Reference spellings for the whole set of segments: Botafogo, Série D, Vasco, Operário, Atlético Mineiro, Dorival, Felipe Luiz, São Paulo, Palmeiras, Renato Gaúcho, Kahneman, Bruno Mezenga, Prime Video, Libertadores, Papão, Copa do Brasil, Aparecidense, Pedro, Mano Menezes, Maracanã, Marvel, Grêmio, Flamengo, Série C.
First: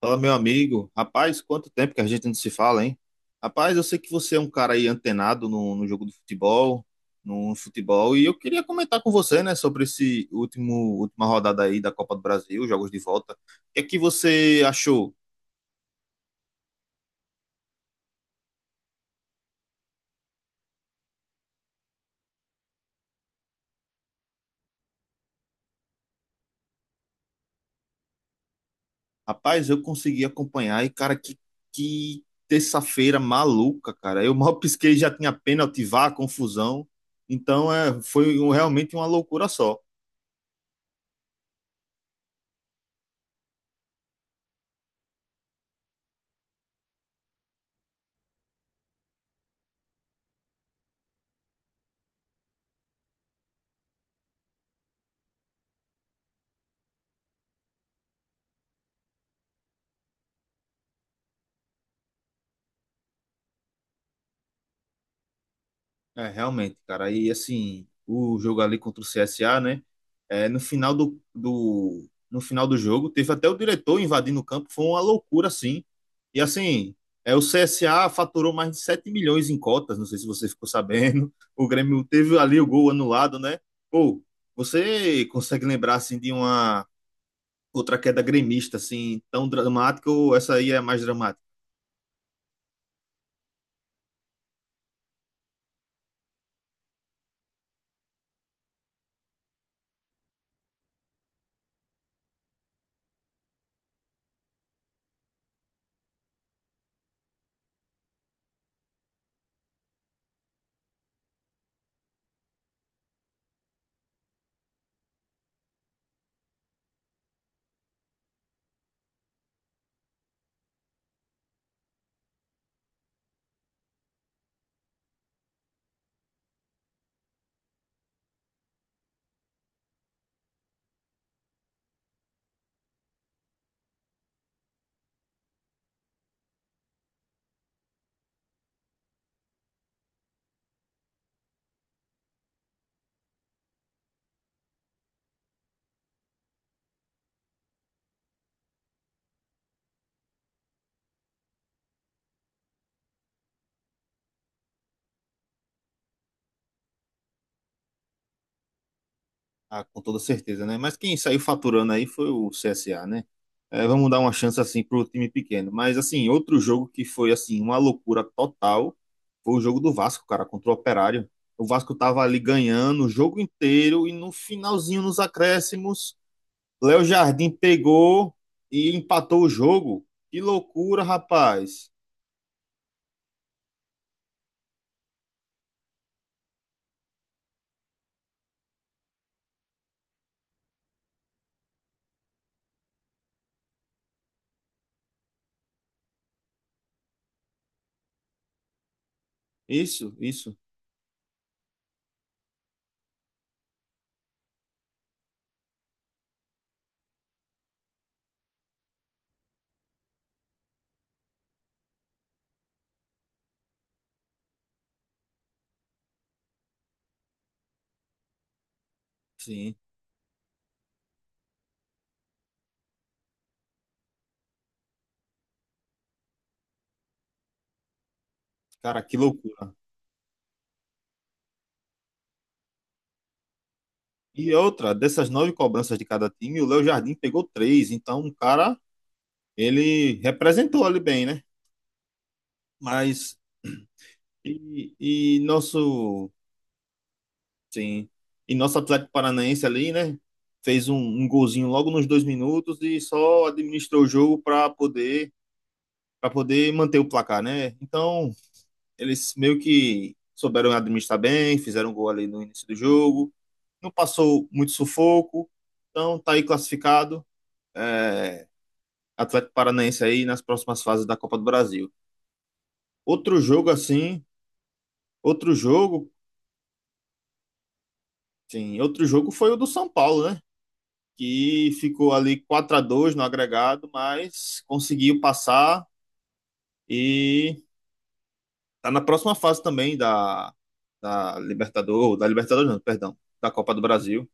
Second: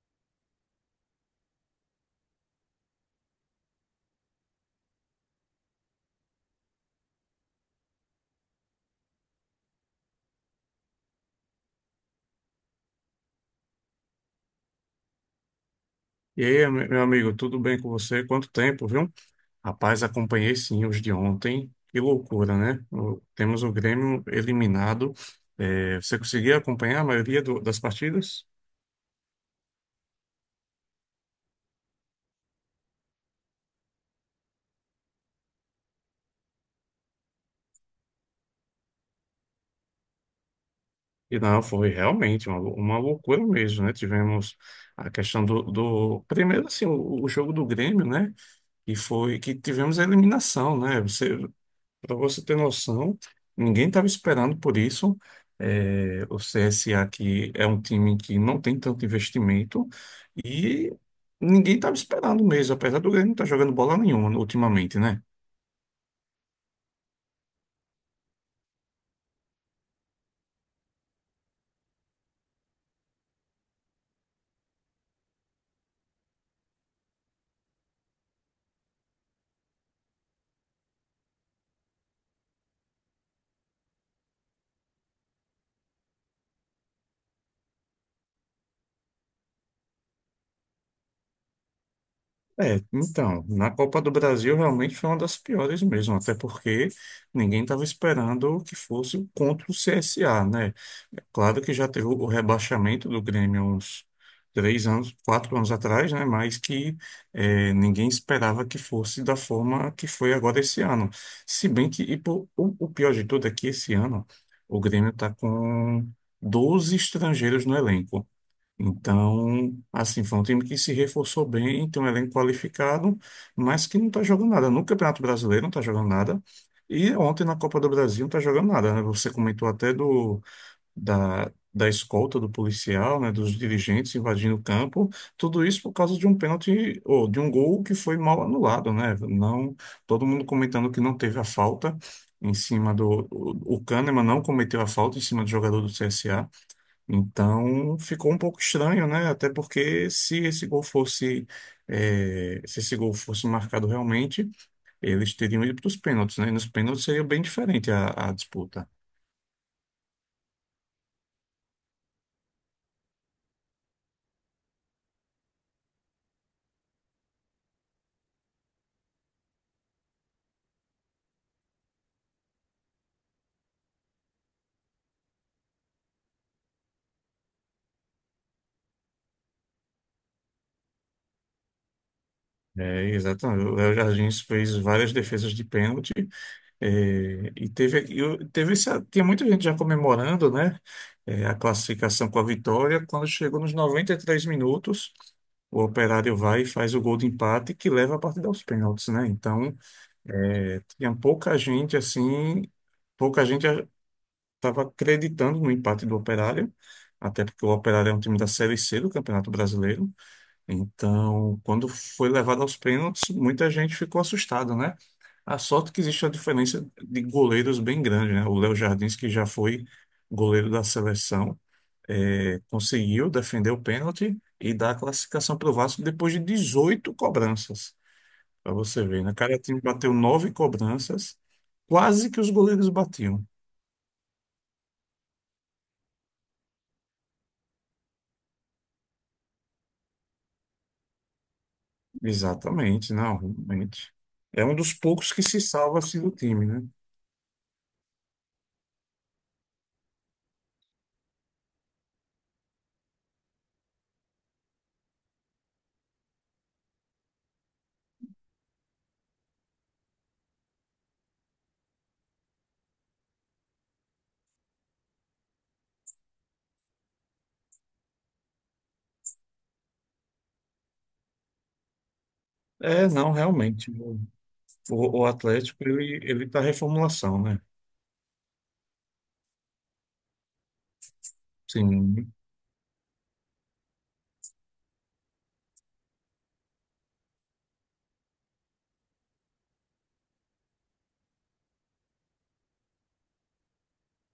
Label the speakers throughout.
Speaker 1: Fala, meu amigo. Rapaz, quanto tempo que a gente não se fala, hein? Rapaz, eu sei que você é um cara aí antenado no jogo do futebol, no futebol, e eu queria comentar com você, né, sobre última rodada aí da Copa do Brasil, jogos de volta. O que é que você achou?
Speaker 2: E aí, meu amigo, tudo bem com você? Quanto tempo, viu? Rapaz, acompanhei sim os de ontem. Que loucura, né? Temos o Grêmio eliminado. É, você conseguia acompanhar a maioria das partidas?
Speaker 1: Rapaz, eu consegui acompanhar e, cara, que terça-feira maluca, cara. Eu mal pisquei, já tinha pênalti, vá, confusão. Então, é, foi realmente uma loucura só.
Speaker 2: E não, foi realmente uma loucura mesmo, né? Tivemos a questão primeiro assim, o jogo do Grêmio, né? E foi que tivemos a eliminação, né? Para você ter noção, ninguém estava esperando por isso. É, o CSA aqui é um time que não tem tanto investimento e ninguém estava esperando mesmo, apesar do Grêmio não estar jogando bola nenhuma ultimamente, né?
Speaker 1: É, realmente, cara. E assim, o jogo ali contra o CSA, né? É, no final no final do jogo, teve até o diretor invadindo o campo, foi uma loucura, assim. E assim, é, o CSA faturou mais de 7 milhões em cotas, não sei se você ficou sabendo. O Grêmio teve ali o gol anulado, né? Pô, você consegue lembrar, assim, de uma outra queda gremista, assim, tão dramática ou essa aí é mais dramática?
Speaker 2: É, então, na Copa do Brasil realmente foi uma das piores mesmo, até porque ninguém estava esperando que fosse contra o CSA, né? É claro que já teve o rebaixamento do Grêmio uns 3 anos, 4 anos atrás, né? Mas que é, ninguém esperava que fosse da forma que foi agora esse ano. Se bem que, e pô, o pior de tudo é que esse ano o Grêmio está com 12 estrangeiros no elenco. Então, assim, foi um time que se reforçou bem, tem um elenco qualificado, mas que não está jogando nada. No Campeonato Brasileiro não está jogando nada. E ontem na Copa do Brasil não está jogando nada, né? Você comentou até da escolta do policial, né? Dos dirigentes invadindo o campo. Tudo isso por causa de um pênalti, ou de um gol que foi mal anulado, né? Não, todo mundo comentando que não teve a falta em cima do... O Kahneman não cometeu a falta em cima do jogador do CSA. Então ficou um pouco estranho, né? Até porque se esse gol fosse, eh, se esse gol fosse marcado realmente, eles teriam ido para os pênaltis, né? E nos pênaltis seria bem diferente a disputa.
Speaker 1: Ah, com toda certeza, né? Mas quem saiu faturando aí foi o CSA, né? É, vamos dar uma chance assim pro time pequeno. Mas assim, outro jogo que foi assim uma loucura total foi o jogo do Vasco, cara, contra o Operário. O Vasco tava ali ganhando o jogo inteiro e no finalzinho nos acréscimos, Léo Jardim pegou e empatou o jogo. Que loucura, rapaz.
Speaker 2: É, exatamente. O Léo Jardim fez várias defesas de pênalti. É, teve esse, tinha muita gente já comemorando, né, é, a classificação com a vitória. Quando chegou nos 93 minutos, o Operário vai e faz o gol de empate que leva a partida aos pênaltis, né? Então,
Speaker 1: Isso, isso.
Speaker 2: tinha pouca gente assim, pouca gente estava acreditando no empate do Operário, até porque o Operário é um time da Série C do Campeonato Brasileiro. Então, quando foi levado aos pênaltis, muita gente ficou assustada, né? A sorte que existe uma diferença de goleiros bem grande, né? O Léo Jardins, que já
Speaker 1: Sim.
Speaker 2: foi goleiro da seleção, conseguiu defender o pênalti e dar a classificação para o Vasco depois de 18 cobranças. Pra
Speaker 1: Cara,
Speaker 2: você
Speaker 1: que
Speaker 2: ver, né? Cada
Speaker 1: loucura.
Speaker 2: time bateu 9 cobranças, quase que os goleiros batiam.
Speaker 1: E outra, dessas 9 cobranças de cada time, o Léo Jardim pegou 3. Então, um cara ele representou ali bem, né?
Speaker 2: Exatamente, não,
Speaker 1: Mas
Speaker 2: realmente. É um dos
Speaker 1: e,
Speaker 2: poucos
Speaker 1: e
Speaker 2: que se salva assim
Speaker 1: nosso,
Speaker 2: do time, né?
Speaker 1: sim, e nosso Atlético Paranaense ali, né? Fez um golzinho logo nos 2 minutos e só administrou o jogo para poder manter o placar, né? Então eles meio que souberam administrar bem, fizeram um gol ali no início do jogo, não passou muito sufoco, então tá aí classificado. É, Atlético Paranaense aí nas próximas fases da Copa do Brasil.
Speaker 2: É, não,
Speaker 1: Outro jogo
Speaker 2: realmente.
Speaker 1: assim,
Speaker 2: O
Speaker 1: outro
Speaker 2: Atlético,
Speaker 1: jogo
Speaker 2: ele tá reformulação, né?
Speaker 1: Sim, outro jogo foi o do São Paulo, né? Que ficou
Speaker 2: Sim,
Speaker 1: ali 4 a 2 no agregado, mas conseguiu passar e tá na próxima fase também da, da Libertadores não, perdão, da Copa do Brasil.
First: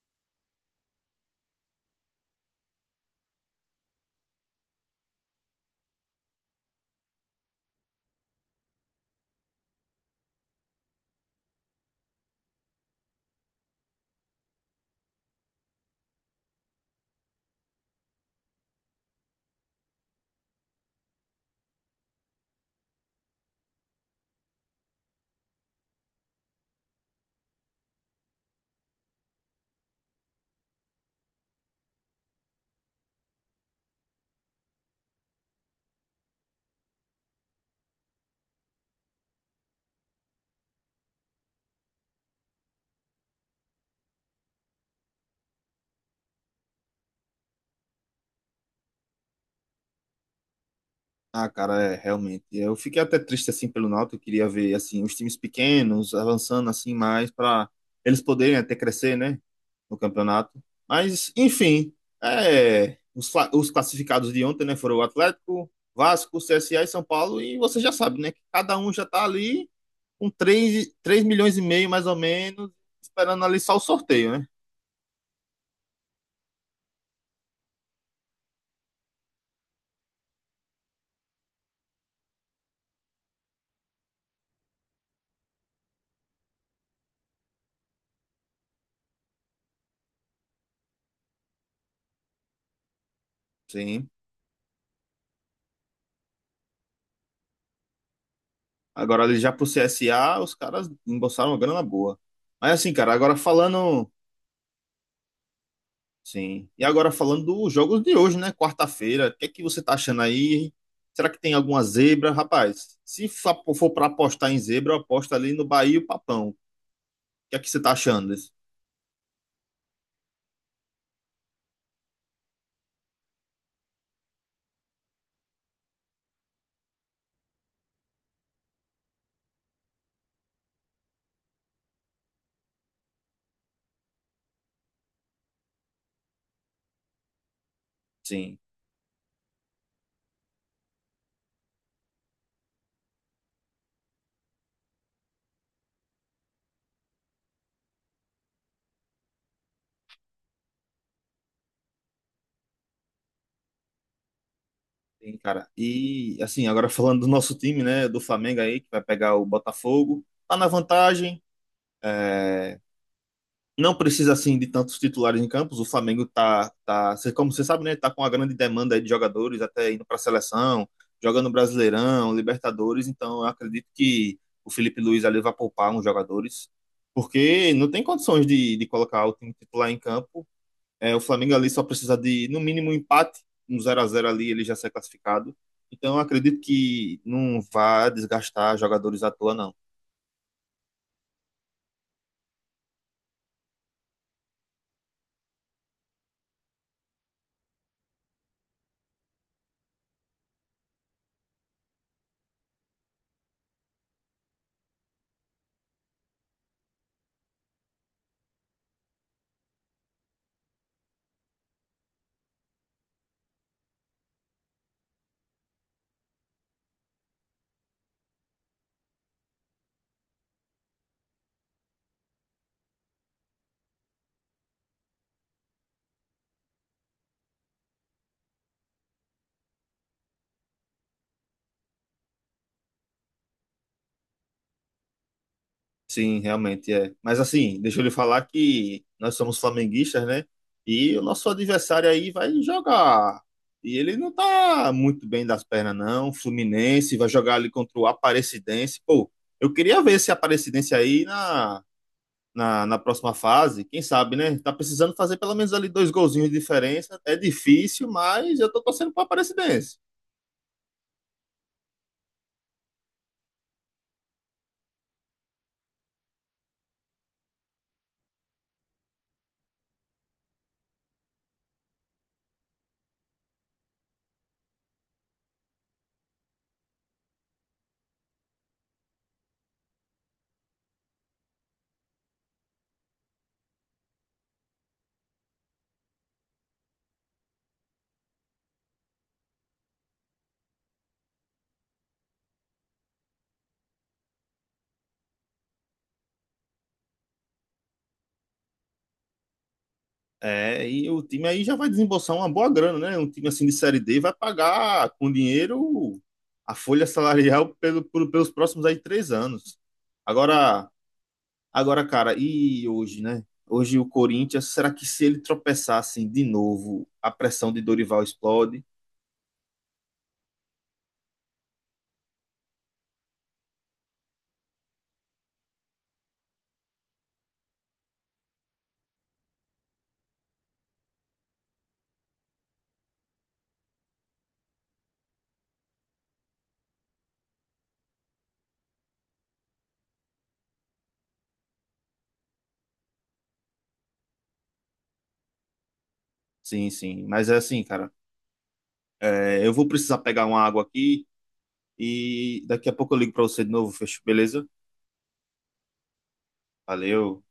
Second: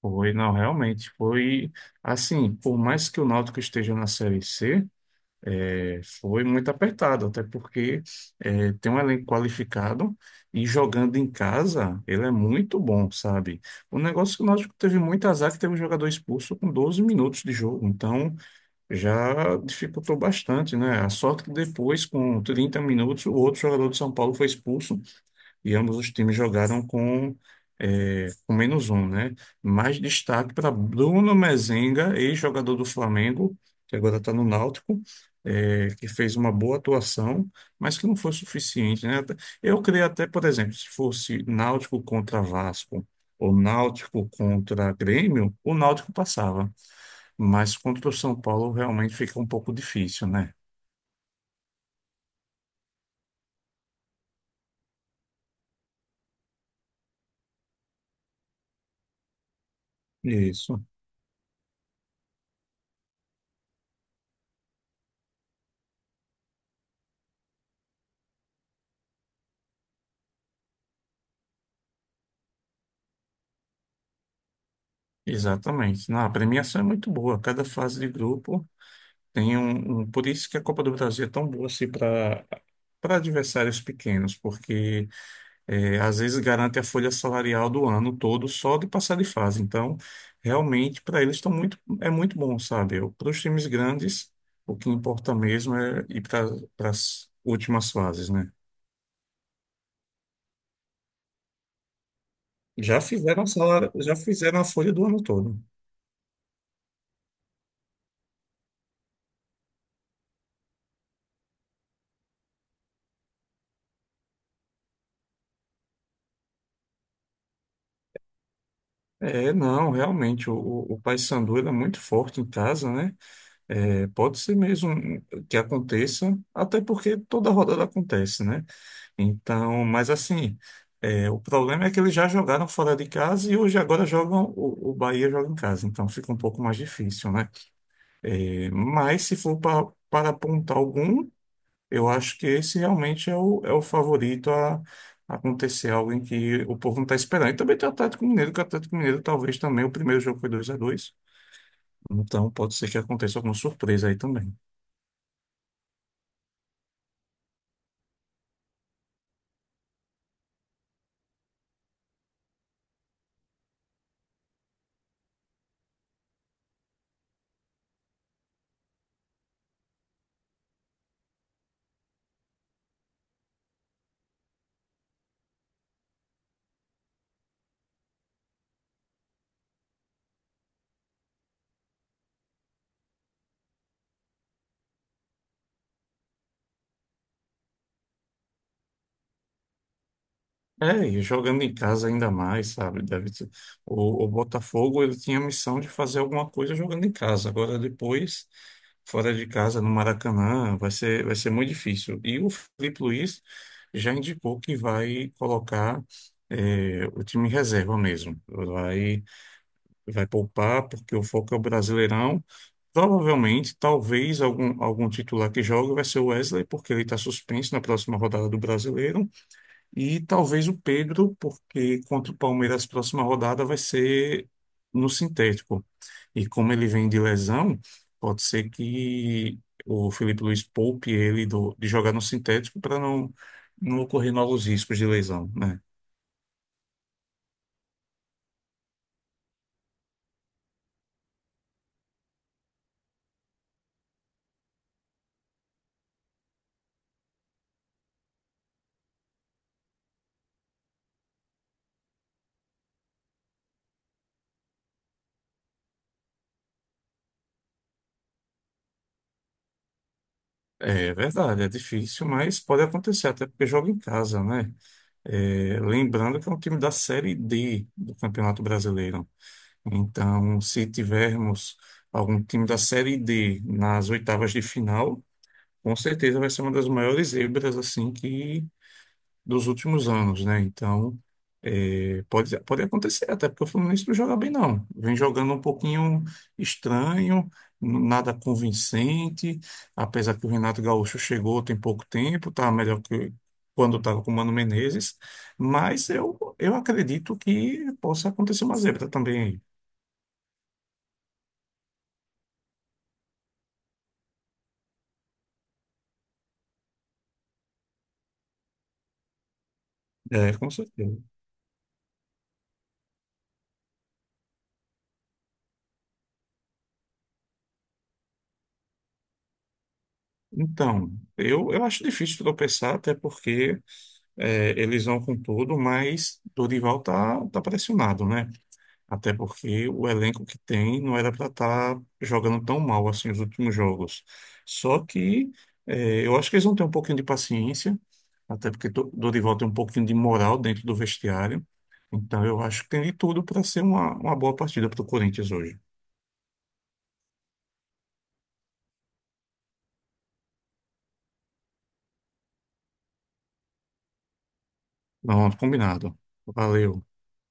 Speaker 2: foi, não, realmente. Foi assim, por mais que o Náutico esteja na Série C. É, foi muito apertado, até porque é, tem um elenco qualificado e jogando em casa ele é muito bom, sabe? O negócio que o Náutico teve muito azar é que teve um jogador expulso com 12 minutos de jogo, então já dificultou bastante, né? A sorte que depois, com 30 minutos, o outro jogador de São Paulo foi expulso e ambos os times jogaram com, é, com menos um, né? Mais destaque para Bruno Mezenga, ex-jogador do Flamengo, que agora está no Náutico, é, que fez uma boa atuação, mas que não foi suficiente, né? Eu creio até, por exemplo, se fosse Náutico contra Vasco ou Náutico contra Grêmio, o Náutico passava, mas contra o São Paulo realmente fica um pouco difícil, né?
Speaker 1: Ah, cara, é, realmente. Eu fiquei até triste assim pelo Náutico, eu queria ver assim os times pequenos avançando assim mais para eles poderem até crescer, né, no campeonato.
Speaker 2: Isso,
Speaker 1: Mas enfim, é, os classificados de ontem, né, foram o Atlético, Vasco, CSA e São Paulo, e você já sabe, né, que cada um já tá ali com 3,5 milhões mais ou menos, esperando ali só o sorteio, né?
Speaker 2: exatamente. Não, a premiação é muito boa. Cada fase de grupo tem um, por isso que a Copa do Brasil é tão boa assim para adversários pequenos, porque é, às vezes garante a folha salarial do ano todo só de passar de fase. Então, realmente para eles estão muito é muito bom, sabe? Para os times
Speaker 1: Sim.
Speaker 2: grandes, o que importa mesmo é ir para as últimas fases, né?
Speaker 1: Agora ali já pro CSA, os caras embolsaram uma grana boa. Mas assim,
Speaker 2: Já
Speaker 1: cara, agora
Speaker 2: fizeram salário,
Speaker 1: falando
Speaker 2: já fizeram a folha do ano todo.
Speaker 1: Sim. E agora falando dos jogos de hoje, né? Quarta-feira, o que é que você tá achando aí? Será que tem alguma zebra? Rapaz, se fa- for para apostar em zebra, eu aposto ali no Bahia e o Papão. O que é que você tá achando disso?
Speaker 2: É, não, realmente o Paysandu ele é muito forte em casa, né? É, pode ser mesmo que aconteça, até porque toda rodada acontece, né? Então, mas assim, é, o problema é que eles já jogaram fora de casa e hoje agora jogam, o Bahia joga em casa, então fica um pouco mais difícil, né?
Speaker 1: Sim,
Speaker 2: É, mas se for para apontar algum, eu acho que esse realmente é o favorito a acontecer algo em que o povo não está esperando. E também tem o Atlético Mineiro, que o Atlético Mineiro talvez também, o primeiro jogo foi 2-2, então pode ser que aconteça alguma surpresa aí também.
Speaker 1: sim, cara. E assim, agora falando do nosso time, né? Do Flamengo aí, que vai pegar o Botafogo. Tá na vantagem. É, não precisa assim de tantos titulares em campos. O Flamengo como você sabe, né, tá com uma grande demanda aí de jogadores, até indo para a seleção, jogando Brasileirão, Libertadores. Então, eu acredito que o Felipe Luiz ali vai poupar uns jogadores, porque não tem condições de colocar o time titular em campo. É, o Flamengo ali só precisa de, no mínimo, um empate, um zero a zero ali, ele já sai classificado. Então, eu acredito que não vá desgastar jogadores à toa, não.
Speaker 2: É, e jogando em casa ainda mais, sabe? O Botafogo ele tinha a missão de fazer alguma coisa jogando em casa. Agora depois, fora de casa, no Maracanã, vai ser muito difícil. E o Felipe Luiz já indicou que vai colocar o time em reserva mesmo. Vai poupar, porque o foco é o Brasileirão. Provavelmente, talvez, algum titular que jogue vai ser o Wesley, porque ele está suspenso na próxima rodada do Brasileiro. E talvez o Pedro, porque contra o Palmeiras, a próxima rodada vai ser no sintético. E como ele vem de lesão, pode ser que o Felipe Luiz poupe ele de jogar no sintético para não ocorrer novos riscos de lesão, né?
Speaker 1: Sim, realmente é. Mas assim, deixa eu lhe falar que nós somos flamenguistas, né? E o nosso adversário aí vai jogar. E ele não tá muito bem das pernas, não. Fluminense vai jogar ali contra o Aparecidense. Pô, eu queria ver esse Aparecidense aí na próxima fase. Quem sabe, né? Tá precisando fazer pelo menos ali 2 golzinhos de diferença. É difícil, mas eu tô torcendo pro Aparecidense.
Speaker 2: É verdade, é difícil, mas pode acontecer, até porque joga em casa, né? É, lembrando que é um time da Série D do Campeonato Brasileiro. Então, se tivermos algum time da Série D nas oitavas de final, com certeza vai ser uma das maiores zebras assim que dos últimos anos, né? Então, pode acontecer, até porque o Fluminense não joga bem, não. Vem jogando um pouquinho estranho, nada convincente, apesar que o Renato Gaúcho chegou tem pouco tempo, tá melhor que quando estava com o Mano Menezes, mas eu acredito que possa acontecer uma zebra também aí.
Speaker 1: É, e o time aí já vai desembolsar uma boa grana, né? Um time assim de Série D vai pagar com dinheiro a folha salarial pelos próximos aí 3 anos.
Speaker 2: É, com
Speaker 1: Agora,
Speaker 2: certeza.
Speaker 1: agora, cara, e hoje, né? Hoje o Corinthians, será que se ele tropeçar assim de novo, a pressão de Dorival explode?
Speaker 2: Então, eu acho difícil tropeçar, até porque é, eles vão com tudo, mas Dorival tá pressionado, né? Até porque o elenco que tem não era para estar jogando tão mal assim os últimos jogos. Só que é, eu acho que eles vão ter um pouquinho de paciência, até porque Dorival tem um pouquinho de moral dentro do vestiário. Então, eu acho que tem de tudo para ser uma boa partida para o Corinthians hoje.
Speaker 1: Sim, sim. Mas é assim, cara, é, eu vou precisar pegar uma água aqui e daqui a pouco eu ligo pra você de novo. Fechou, beleza?
Speaker 2: Pronto, combinado. Valeu.
Speaker 1: Valeu.